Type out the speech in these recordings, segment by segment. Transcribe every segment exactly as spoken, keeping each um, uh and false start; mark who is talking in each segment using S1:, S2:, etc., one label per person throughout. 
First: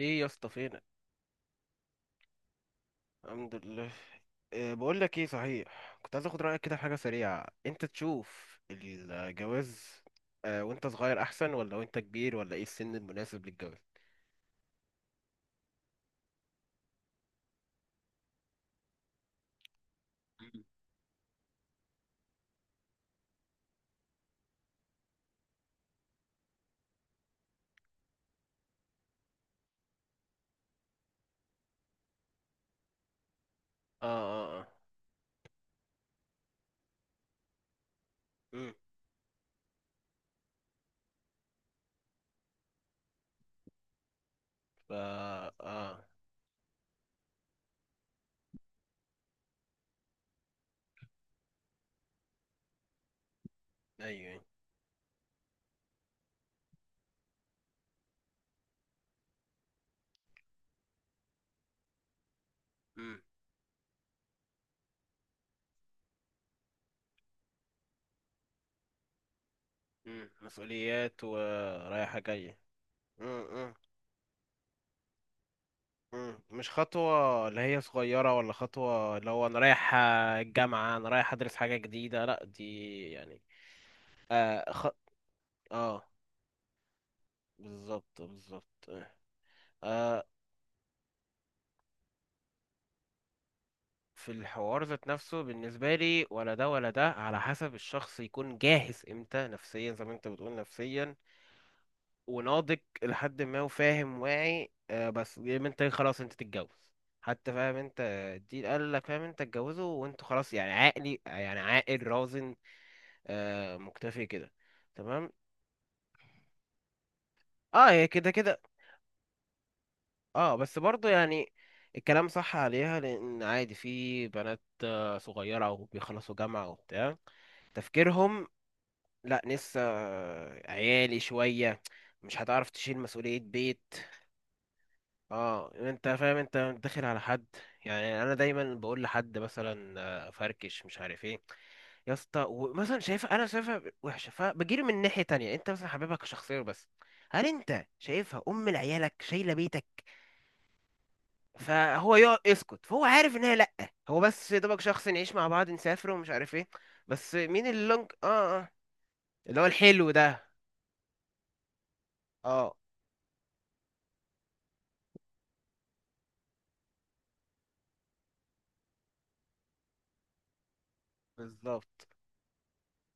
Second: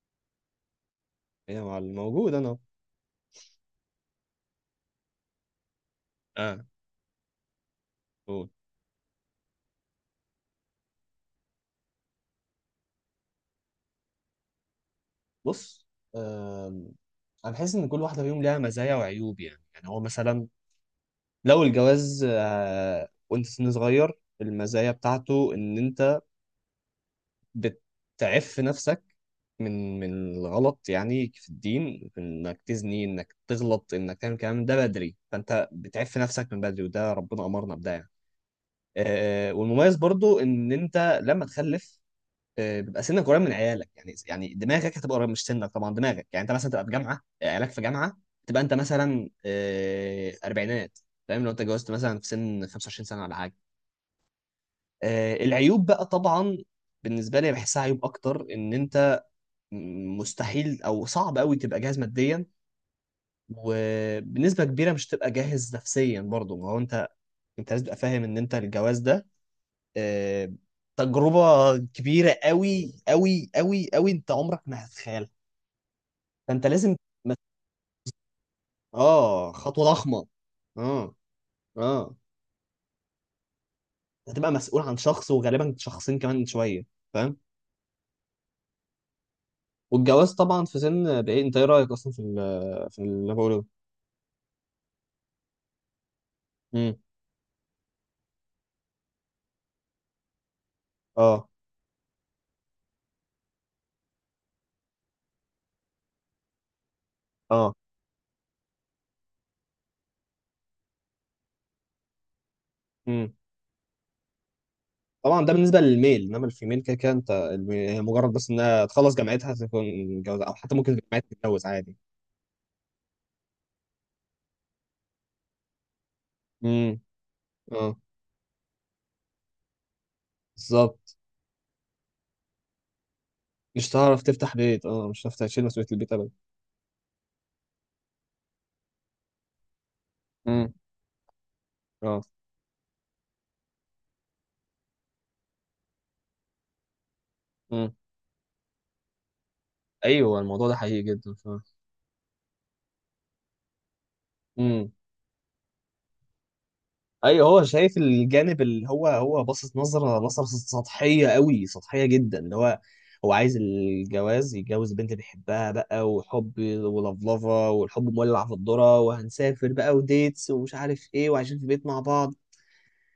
S1: ايه يا اسطى فينك؟
S2: يا معلم موجود انا أهو.
S1: الحمد لله. إيه، بقول لك ايه، صحيح كنت عايز اخد
S2: اه،
S1: رايك كده في حاجه سريعه، انت
S2: قول.
S1: تشوف الجواز آه وانت صغير احسن ولا وانت كبير، ولا ايه السن المناسب للجواز؟
S2: بص، آم، انا بحس ان كل واحده فيهم ليها مزايا وعيوب. يعني يعني هو مثلا
S1: مم.
S2: لو الجواز آه، وانت سن صغير، المزايا بتاعته ان انت بتعف نفسك من من الغلط، يعني في الدين انك تزني انك تغلط
S1: اه
S2: انك تعمل
S1: اه
S2: كلام
S1: اه
S2: ده بدري، فانت بتعف نفسك من بدري وده ربنا امرنا بده يعني.
S1: امم
S2: آه، والمميز برضو ان انت لما تخلف آه، بيبقى سنك قريب من عيالك، يعني يعني
S1: فا،
S2: دماغك هتبقى قريب، مش سنك طبعا
S1: اه.
S2: دماغك، يعني انت مثلا تبقى في جامعه آه، عيالك في جامعه، تبقى انت مثلا آه، اربعينات. فاهم؟ لو انت اتجوزت مثلا في سن خمسة وعشرين سنة سنه ولا حاجه.
S1: ايوه.
S2: آه، العيوب بقى طبعا، بالنسبه لي بحسها عيوب اكتر، ان انت مستحيل او صعب قوي تبقى جاهز ماديا،
S1: امم
S2: وبنسبه كبيره مش تبقى جاهز نفسيا برضه. ما هو انت انت لازم تبقى فاهم ان انت الجواز ده
S1: امم
S2: آه،
S1: مسؤوليات
S2: تجربه
S1: ورايحه
S2: كبيره
S1: جايه.
S2: قوي
S1: امم
S2: قوي
S1: امم
S2: قوي قوي، انت عمرك ما هتتخيلها.
S1: أمم.
S2: فانت
S1: مش
S2: لازم مس...
S1: خطوه اللي هي صغيره، ولا خطوه اللي هو
S2: اه،
S1: انا
S2: خطوه
S1: رايح
S2: ضخمه.
S1: الجامعه انا
S2: اه،
S1: رايح ادرس حاجه
S2: اه،
S1: جديده. لا، دي يعني
S2: هتبقى
S1: اه
S2: مسؤول
S1: خ...
S2: عن شخص، وغالبا
S1: اه.
S2: شخصين كمان شويه، فاهم.
S1: بالظبط بالظبط. آه.
S2: والجواز طبعا في سن بايه، انت ايه رايك اصلا في ال- في اللي انا بقوله ده؟
S1: في الحوار ذات نفسه بالنسبة لي، ولا ده ولا
S2: امم،
S1: ده، على حسب الشخص يكون جاهز امتى نفسيا، زي ما انت بتقول نفسيا
S2: اه،
S1: وناضج لحد ما وفاهم واعي. آه، بس يا اما انت خلاص انت تتجوز، حتى
S2: اه،
S1: فاهم انت الدين قال لك، فاهم انت اتجوزه وانتوا خلاص، يعني عاقلي، يعني عاقل رازن،
S2: امم.
S1: آه مكتفي كده. تمام.
S2: طبعا ده بالنسبه للميل، انما الفيميل كده كده انت الم-
S1: اه،
S2: هي
S1: هي كده
S2: مجرد بس
S1: كده.
S2: انها تخلص جامعتها تكون متجوزه، او
S1: اه
S2: حتى
S1: بس
S2: ممكن
S1: برضه
S2: جامعتها
S1: يعني
S2: تتجوز عادي.
S1: الكلام صح عليها، لان عادي، في بنات صغيرة وبيخلصوا جامعة
S2: امم،
S1: وبتاع،
S2: اه،
S1: تفكيرهم لا لسه
S2: بالظبط،
S1: عيالي شوية، مش هتعرف تشيل مسؤولية بيت.
S2: مش هتعرف تفتح بيت، اه مش هتعرف تشيل
S1: اه،
S2: مسؤوليه
S1: انت
S2: البيت ابدا.
S1: فاهم انت داخل على حد. يعني انا دايما بقول لحد مثلا آه،
S2: امم،
S1: فركش مش عارف ايه، يا
S2: اه،
S1: اسطى، ومثلا شايفها، انا شايفها وحشة، فبجيله من ناحية تانية، انت مثلا حبيبك شخصيا، بس هل انت
S2: امم،
S1: شايفها ام لعيالك شايلة بيتك؟
S2: ايوه الموضوع ده حقيقي جدا، فاهم.
S1: فهو يقعد يسكت، فهو عارف ان هي لا، هو بس يا دوبك شخص نعيش مع بعض، نسافر ومش عارف ايه. بس
S2: ايوه، هو
S1: مين
S2: شايف
S1: اللونج؟ اه
S2: الجانب
S1: آه.
S2: اللي هو هو
S1: اللي هو
S2: باصص
S1: الحلو
S2: نظره، نظره
S1: ده.
S2: سطحيه قوي، سطحيه جدا، اللي
S1: اه
S2: هو هو عايز الجواز، يتجوز البنت اللي بيحبها بقى وحب ولفلفه والحب مولع في الذره، وهنسافر بقى وديتس ومش عارف ايه، وعايشين في بيت مع
S1: بالظبط.
S2: بعض.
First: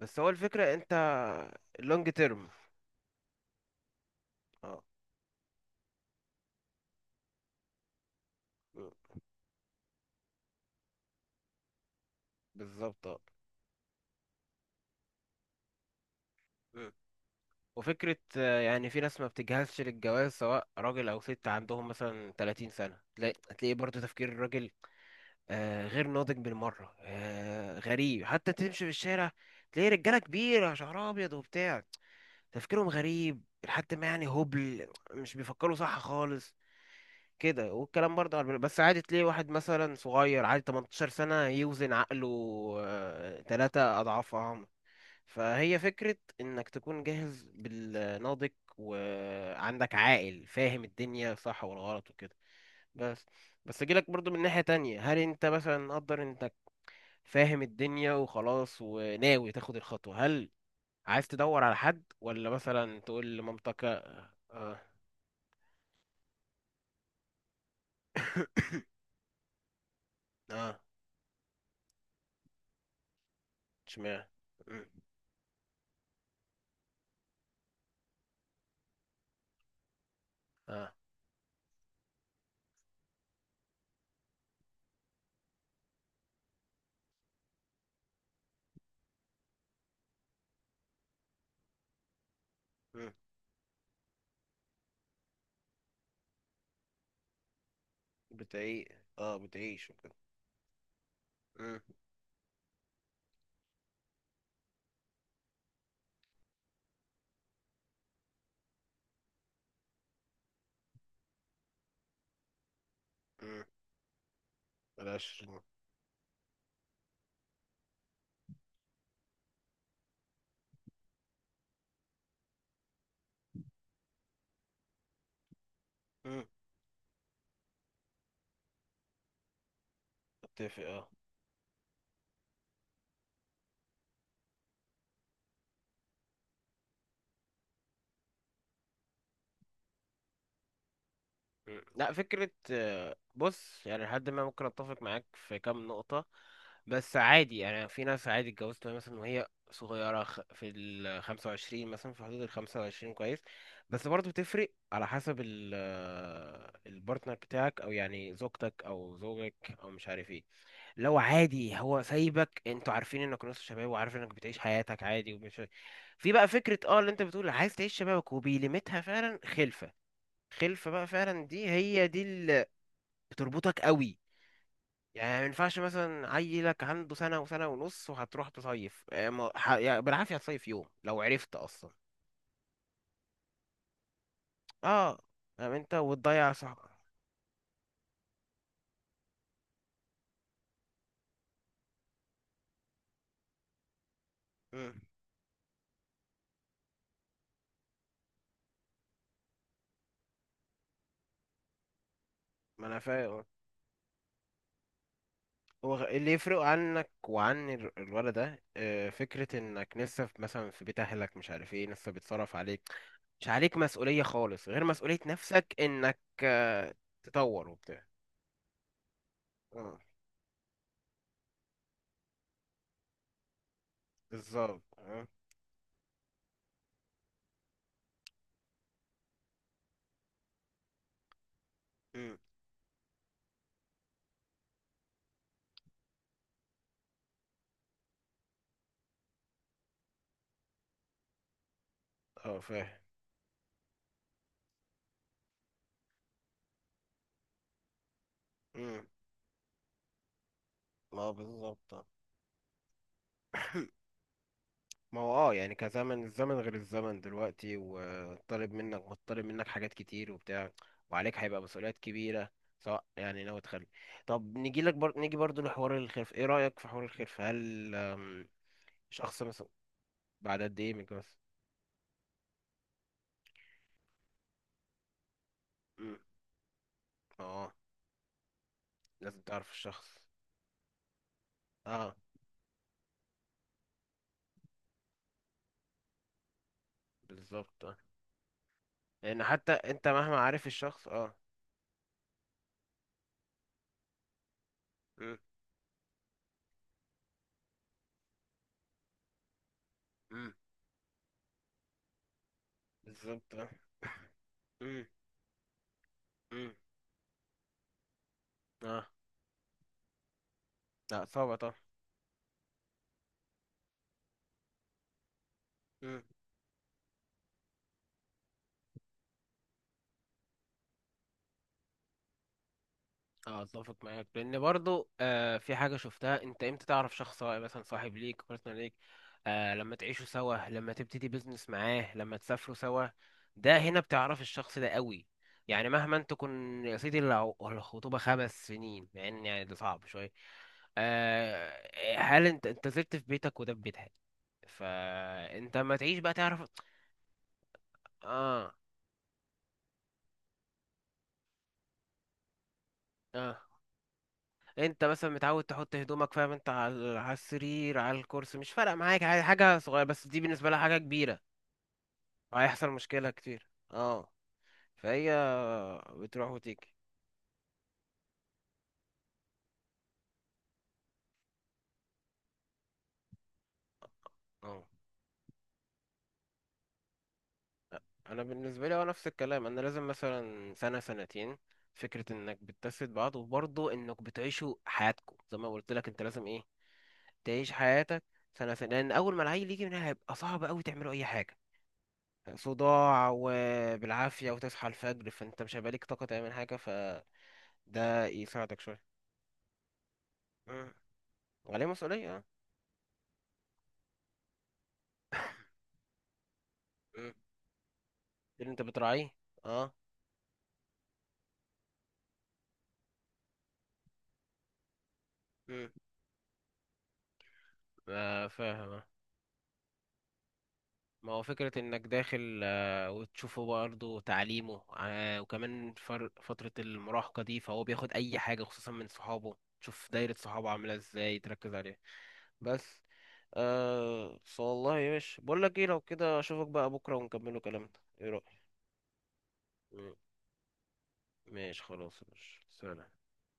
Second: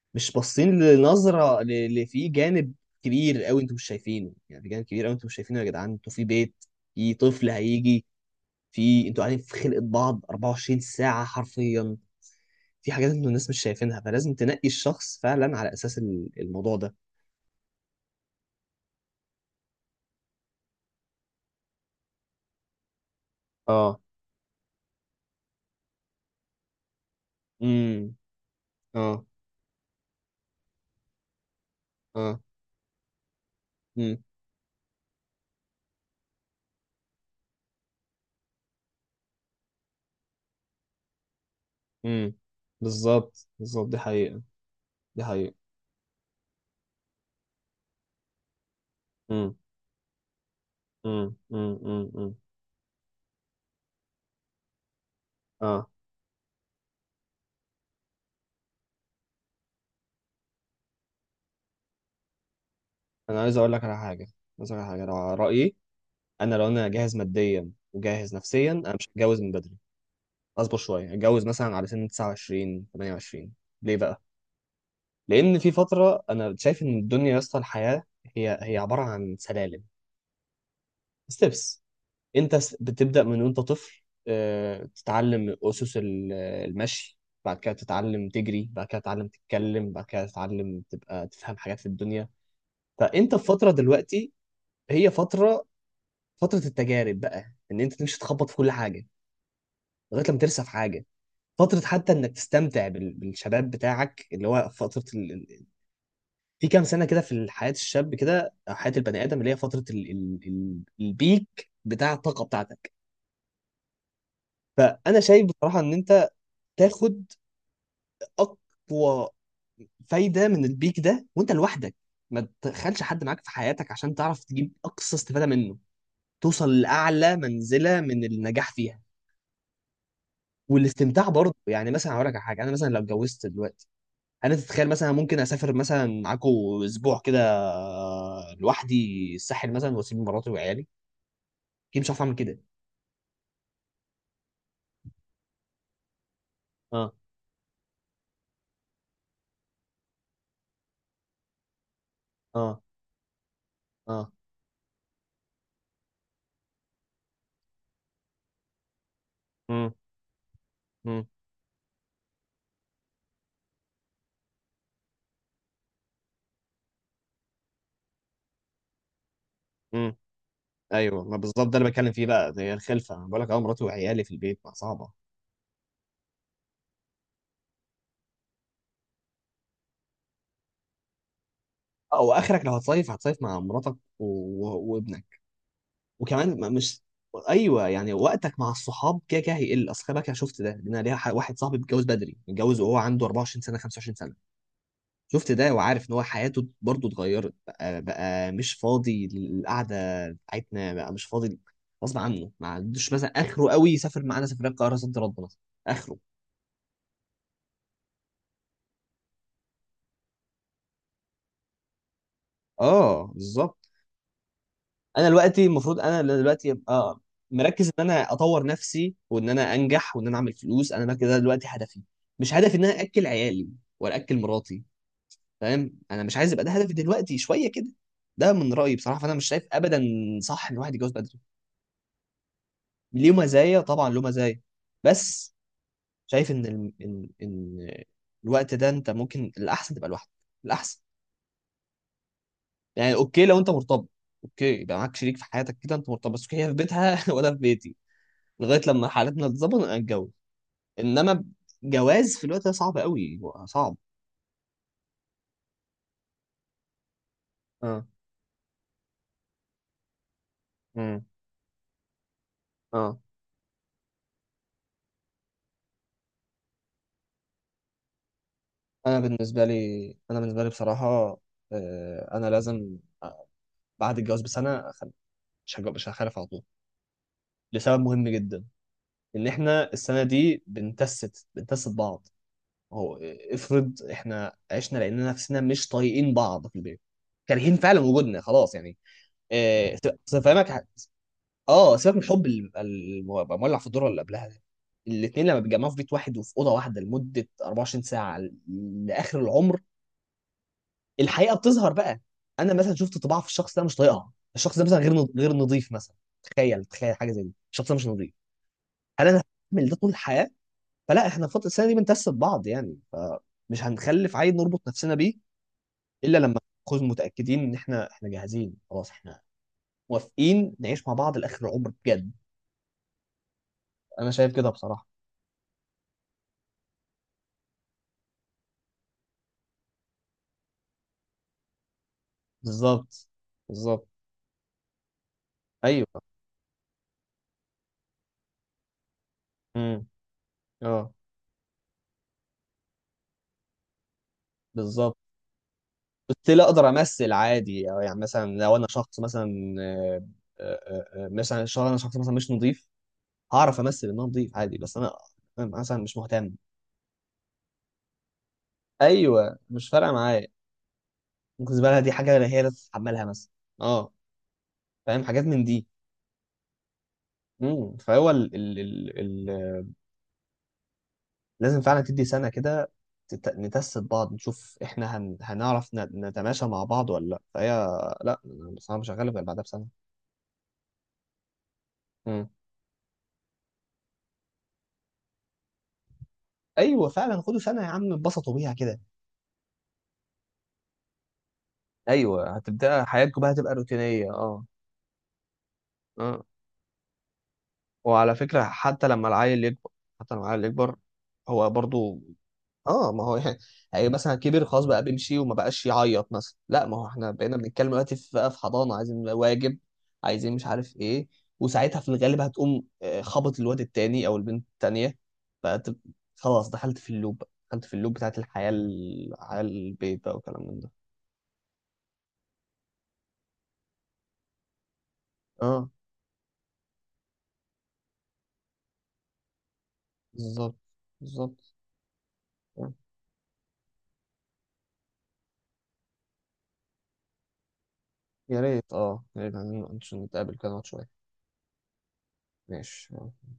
S1: بس هو
S2: مش
S1: الفكرة
S2: باصين
S1: انت
S2: لنظره ل- اللي
S1: اللونج
S2: فيه
S1: تيرم.
S2: جانب كبير قوي انتوا مش شايفينه، يعني في
S1: اه
S2: جانب كبير قوي انتوا مش شايفينه. يا جدعان انتوا في بيت، في طفل هيجي، في
S1: م،
S2: انتوا قاعدين في خلقه بعض اربعة وعشرين ساعة ساعه حرفيا، في
S1: بالظبط.
S2: حاجات
S1: اه
S2: انتوا الناس مش شايفينها، فلازم تنقي الشخص فعلا على اساس ال- الموضوع
S1: م.
S2: ده.
S1: وفكرة آه، يعني في ناس ما بتجهزش للجواز، سواء راجل أو ست، عندهم مثلا ثلاثين سنة، تلاقي هتلاقي برضه
S2: اه،
S1: تفكير الراجل آه، غير ناضج بالمرة. آه،
S2: امم،
S1: غريب، حتى تمشي في
S2: اه،
S1: الشارع تلاقي رجالة كبيرة شعرها أبيض وبتاع،
S2: اه،
S1: تفكيرهم غريب لحد ما
S2: امم،
S1: يعني هبل، مش بيفكروا صح خالص كده. والكلام برضه على البنات، بس عادي تلاقي واحد مثلا صغير عادي تمنتاشر سنة يوزن عقله
S2: امم،
S1: آه،
S2: بالظبط بالظبط، دي
S1: تلاتة أضعاف
S2: حقيقة،
S1: عمر.
S2: دي حقيقة.
S1: فهي فكرة إنك تكون جاهز بالناضج،
S2: امم،
S1: وعندك عاقل فاهم
S2: امم،
S1: الدنيا صح
S2: امم، امم،
S1: والغلط
S2: أمم.
S1: وكده. بس بس أجيلك برضه من ناحية تانية، هل أنت مثلا
S2: اه،
S1: مقدر إنك فاهم الدنيا وخلاص وناوي تاخد الخطوة؟ هل عايز تدور على حد، ولا مثلا تقول
S2: انا عايز اقول
S1: لمامتك؟
S2: لك على حاجة، عايز
S1: آه.
S2: اقول لك على حاجة، لو على رأيي انا، لو انا جاهز ماديا وجاهز نفسيا، انا مش هتجوز من بدري، اصبر
S1: آه.
S2: شوية اتجوز مثلا على سن تسعة وعشرين تمنية وعشرين. ليه بقى؟
S1: اشمعنى؟ مم،
S2: لان في فترة انا شايف ان الدنيا يا اسطى، الحياة هي هي عبارة عن سلالم،
S1: آه.
S2: ستيبس. انت س- بتبدأ من وانت طفل، آه، تتعلم اسس ال- المشي، بعد كده تتعلم تجري، بعد كده تتعلم تتكلم، بعد كده تتعلم تبقى تفهم حاجات في الدنيا. فانت في فترة دلوقتي، هي فترة فترة التجارب بقى، ان انت تمشي تخبط في كل
S1: بتعيش،
S2: حاجة
S1: اه بتعيش وكده.
S2: لغاية لما ترسى في حاجة.
S1: مم.
S2: فترة حتى انك تستمتع بال- بالشباب بتاعك، اللي هو فترة ال... ال- في كام سنة كده في حياة الشاب كده، أو حياة البني آدم، اللي هي فترة ال... ال... ال- البيك بتاع الطاقة بتاعتك.
S1: مم.
S2: فأنا
S1: بلاش.
S2: شايف بصراحة إن أنت تاخد اقوى فايده من البيك ده وانت لوحدك، ما تدخلش حد معاك في حياتك، عشان تعرف تجيب اقصى استفاده منه،
S1: مم.
S2: توصل لاعلى منزله من النجاح فيها
S1: اتفق اه.
S2: والاستمتاع برضه. يعني مثلا هقول لك على حاجه، انا مثلا لو اتجوزت دلوقتي، انا تتخيل مثلا ممكن اسافر مثلا معاكو اسبوع كده آه، لوحدي الساحل مثلا، واسيب مراتي وعيالي؟
S1: مم.
S2: اكيد مش
S1: لا
S2: هعرف اعمل
S1: فكرة،
S2: كده.
S1: آه، بص يعني لحد ما ممكن اتفق معاك في كام نقطة،
S2: اه،
S1: بس عادي يعني في ناس عادي اتجوزت وهي مثلا وهي صغيرة خ- في ال خمسة وعشرين مثلا، في حدود ال
S2: اه،
S1: خمسة وعشرين كويس. بس برضه
S2: اه،
S1: بتفرق على حسب ال آه، البارتنر بتاعك، او يعني زوجتك او زوجك او
S2: امم،
S1: مش عارف ايه. لو
S2: امم،
S1: عادي هو سايبك، انتوا عارفين انك نص شباب وعارف انك بتعيش حياتك عادي ومش في بقى فكرة اه اللي انت بتقول عايز تعيش شبابك وبيلمتها فعلا خلفة.
S2: امم،
S1: خلفة بقى
S2: ايوه ما
S1: فعلا،
S2: بالظبط
S1: دي
S2: ده اللي
S1: هي
S2: بتكلم
S1: دي
S2: فيه بقى،
S1: اللي
S2: هي الخلفه. انا بقول لك اه،
S1: بتربطك
S2: مراتي
S1: قوي.
S2: وعيالي في البيت ما صعبه،
S1: يعني ما ينفعش مثلا عيلك عنده سنة وسنة ونص وهتروح تصيف، اه، ما- ح- يعني بالعافية هتصيف يوم لو عرفت اصلا.
S2: او اخرك لو هتصيف هتصيف مع مراتك و... و...
S1: اه،
S2: وابنك.
S1: فاهم انت وتضيع
S2: وكمان ما-
S1: صح.
S2: مش، ايوه يعني وقتك مع الصحاب كده كده هيقل. اصل خلي بالك انا شفت ده، لان أنا ليا ح- واحد صاحبي متجوز بدري، متجوز وهو عنده اربعة وعشرين سنة سنه خمسة وعشرين سنة سنه.
S1: مم،
S2: شفت ده وعارف ان هو حياته برضه اتغيرت بقى، بقى مش فاضي للقعده بتاعتنا، بقى مش فاضي غصب عنه، ما
S1: ما انا
S2: عندوش مثلا
S1: فاهم.
S2: اخره قوي يسافر معانا سفريه القاهره صد رد مثلا.
S1: هو
S2: اخره،
S1: اللي يفرق عنك وعن ال- الولد ده آه، فكرة انك لسه في مثلا في بيت اهلك، مش عارف ايه، لسه بيتصرف عليك،
S2: اه
S1: مش عليك
S2: بالظبط.
S1: مسؤولية خالص غير مسؤولية
S2: انا دلوقتي
S1: نفسك،
S2: المفروض
S1: انك
S2: انا دلوقتي
S1: آه،
S2: ابقى
S1: تطور
S2: مركز
S1: وبتاع.
S2: ان انا اطور نفسي، وان انا
S1: اه
S2: انجح، وان انا اعمل فلوس. انا ده كده دلوقتي هدفي، مش هدفي ان انا اكل عيالي ولا اكل
S1: بالظبط.
S2: مراتي،
S1: اه
S2: فاهم. انا مش عايز يبقى ده هدفي دلوقتي شويه كده. ده من رايي بصراحه، فانا مش شايف ابدا صح ان الواحد يتجوز بدري،
S1: أمم،
S2: ليه مزايا طبعا له مزايا، بس شايف ان ال... ان ان الوقت ده انت ممكن الاحسن تبقى لوحدك، الاحسن.
S1: آه، فاهم.
S2: يعني اوكي لو انت مرتبط، اوكي يبقى معاك شريك في حياتك كده، انت مرتبط بس اوكي، هي في بيتها وانا في بيتي، لغايه
S1: أمم،
S2: لما حالتنا تتظبط نبقى نتجوز.
S1: ما
S2: انما
S1: بالظبط.
S2: جواز في الوقت ده صعب قوي، صعب.
S1: ما هو اه يعني كزمن، الزمن غير، الزمن دلوقتي
S2: اه،
S1: وطالب منك، مطالب منك حاجات كتير وبتاع،
S2: امم،
S1: وعليك هيبقى مسؤوليات كبيرة، سواء
S2: اه،
S1: يعني ناوي تخلي. طب نيجي لك بر... نيجي برضو لحوار الخلف. ايه رأيك في حوار الخلف؟ هل آم،
S2: انا
S1: شخص
S2: بالنسبه
S1: مثلا
S2: لي انا
S1: بعد
S2: بالنسبه لي
S1: قد ايه من الجواز؟
S2: بصراحه، آه، انا لازم بعد الجواز بسنه أخل... مش هج- مش
S1: مم.
S2: هخالف على طول،
S1: اه.
S2: لسبب مهم جدا،
S1: لازم
S2: ان
S1: تعرف
S2: احنا
S1: الشخص.
S2: السنه دي بنتست بنتست
S1: اه
S2: بعض. هو آه، افرض احنا عشنا لاننا نفسنا مش طايقين بعض في البيت، كارهين
S1: بالظبط اه.
S2: فعلا وجودنا خلاص يعني.
S1: لان حتى
S2: آه،
S1: انت مهما
S2: أصل
S1: عارف
S2: فاهمك.
S1: الشخص اه.
S2: اه، سيبك من الحب اللي بيبقى الم- بيبقى مولع في الدور اللي قبلها ده،
S1: مم.
S2: الاثنين لما بيتجمعوا في بيت واحد وفي اوضه واحده لمده اربعة وعشرين ساعة ساعه ل- لاخر العمر،
S1: مم.
S2: الحقيقه بتظهر بقى. انا مثلا شفت طباع في
S1: بالظبط اه.
S2: الشخص ده مش طايقها، الشخص ده مثلا
S1: مم.
S2: غير نض- غير نظيف مثلا.
S1: مم.
S2: تخيل تخيل حاجه زي دي، الشخص ده مش نظيف،
S1: اه.
S2: هل انا هعمل ده طول الحياه؟
S1: لا
S2: فلا، احنا في فتره
S1: صعبة
S2: السنه دي بنتست بعض يعني، فمش هنخلف عيل نربط نفسنا بيه
S1: طبعا.
S2: الا لما نكون متاكدين ان احنا احنا جاهزين خلاص، احنا موافقين نعيش مع بعض لاخر العمر بجد.
S1: اه اتفق معاك،
S2: انا شايف
S1: لان
S2: كده بصراحه.
S1: برضو آه في حاجه شفتها انت، امتى تعرف شخص، سواء مثلا صاحب ليك، بارتنر ليك؟ آه، لما تعيشوا سوا، لما تبتدي بيزنس معاه، لما تسافروا سوا،
S2: بالظبط،
S1: ده هنا
S2: بالظبط،
S1: بتعرف الشخص ده قوي. يعني
S2: ايوه،
S1: مهما انت تكون يا سيدي الع- الخطوبه خمس سنين، مع ان يعني ده صعب
S2: امم،
S1: شويه،
S2: اه،
S1: آه، هل انت انت زرت في بيتك وده في بيتها؟
S2: بالظبط.
S1: فانت ما تعيش بقى
S2: ستيل
S1: تعرف.
S2: اقدر امثل عادي، أو يعني مثلا
S1: اه
S2: لو انا شخص مثلا آه، آه، آه، مثلا شخص، انا شخص مثلا مش نظيف،
S1: اه
S2: هعرف امثل ان انا نظيف عادي، بس
S1: انت
S2: انا،
S1: مثلا متعود
S2: أنا
S1: تحط
S2: مثلا مش
S1: هدومك، فاهم
S2: مهتم.
S1: انت، على على السرير، على الكرسي، مش فارقه معاك، عادي،
S2: ايوه
S1: حاجه
S2: مش
S1: صغيره،
S2: فارقه
S1: بس دي
S2: معايا،
S1: بالنسبه لها حاجه كبيره،
S2: ممكن الزباله دي حاجه هي اللي
S1: وهيحصل
S2: تتحملها
S1: مشكله
S2: مثلا.
S1: كتير.
S2: اه،
S1: اه،
S2: فاهم،
S1: فهي
S2: حاجات من دي.
S1: بتروح وتيجي.
S2: امم، فهو ال ال ال لازم فعلا تدي سنة كده تت- نتست بعض، نشوف
S1: اه.
S2: احنا هن... هنعرف ن- نتماشى مع بعض ولا لا. فهي لا،
S1: انا
S2: أنا
S1: بالنسبه لي
S2: بصراحة
S1: هو
S2: مش
S1: نفس
S2: هغلب غير بعدها
S1: الكلام، انا
S2: بسنة.
S1: لازم مثلا سنه سنتين، فكره
S2: مم،
S1: انك بتجسد بعض، وبرضه انك بتعيشوا حياتكم. زي ما قلت لك انت لازم ايه
S2: ايوه فعلا خدوا
S1: تعيش
S2: سنة يا عم،
S1: حياتك.
S2: اتبسطوا بيها
S1: سنه سنه
S2: كده.
S1: لان اول ما العيل يجي منها هيبقى صعب قوي تعملوا اي حاجه،
S2: ايوه هتبدأ
S1: صداع
S2: حياتكم بقى، هتبقى روتينية.
S1: وبالعافيه
S2: اه،
S1: وتصحى الفجر، فانت مش هيبقى ليك طاقه
S2: اه،
S1: تعمل حاجه. ف ده
S2: وعلى فكرة
S1: يساعدك شوية.
S2: حتى لما العيل يكبر، حتى لما العيل
S1: مم.
S2: يكبر هو
S1: وعليه
S2: برضو،
S1: مسؤولية اه.
S2: اه ما هو يعني، يعني مثلا كبر خلاص بقى بيمشي وما بقاش يعيط مثلا، لا ما هو احنا
S1: مم.
S2: بقينا بنتكلم دلوقتي في بقى، في
S1: اللي انت
S2: حضانة، عايزين
S1: بتراعيه.
S2: واجب،
S1: اه.
S2: عايزين مش عارف ايه. وساعتها في الغالب هتقوم آه، خبط الواد التاني او البنت التانية، بقت،
S1: مم.
S2: خلاص دخلت في اللوب بقى، دخلت في اللوب بتاعت
S1: آه،
S2: الحياة
S1: فاهم آه.
S2: ال- على البيت بقى، وكلام من ده.
S1: ما هو فكرة انك داخل آه، وتشوفه برضه تعليمه، آه،
S2: اه،
S1: وكمان فر- فترة المراهقة دي فهو بياخد اي حاجة خصوصا من صحابه، تشوف دايرة صحابه
S2: بالظبط
S1: عاملة ازاي،
S2: بالظبط،
S1: تركز عليها.
S2: آه.
S1: بس آه. بس والله يا باشا بقول لك ايه، لو كده اشوفك بقى بكرة ونكملوا كلامنا. ايه
S2: يا
S1: رأيك؟
S2: ريت، اه يا ريت، عايزين
S1: مم.
S2: نتقابل كده نقعد شوية.
S1: ماشي خلاص يا باشا،
S2: ماشي.
S1: سلام.
S2: آه.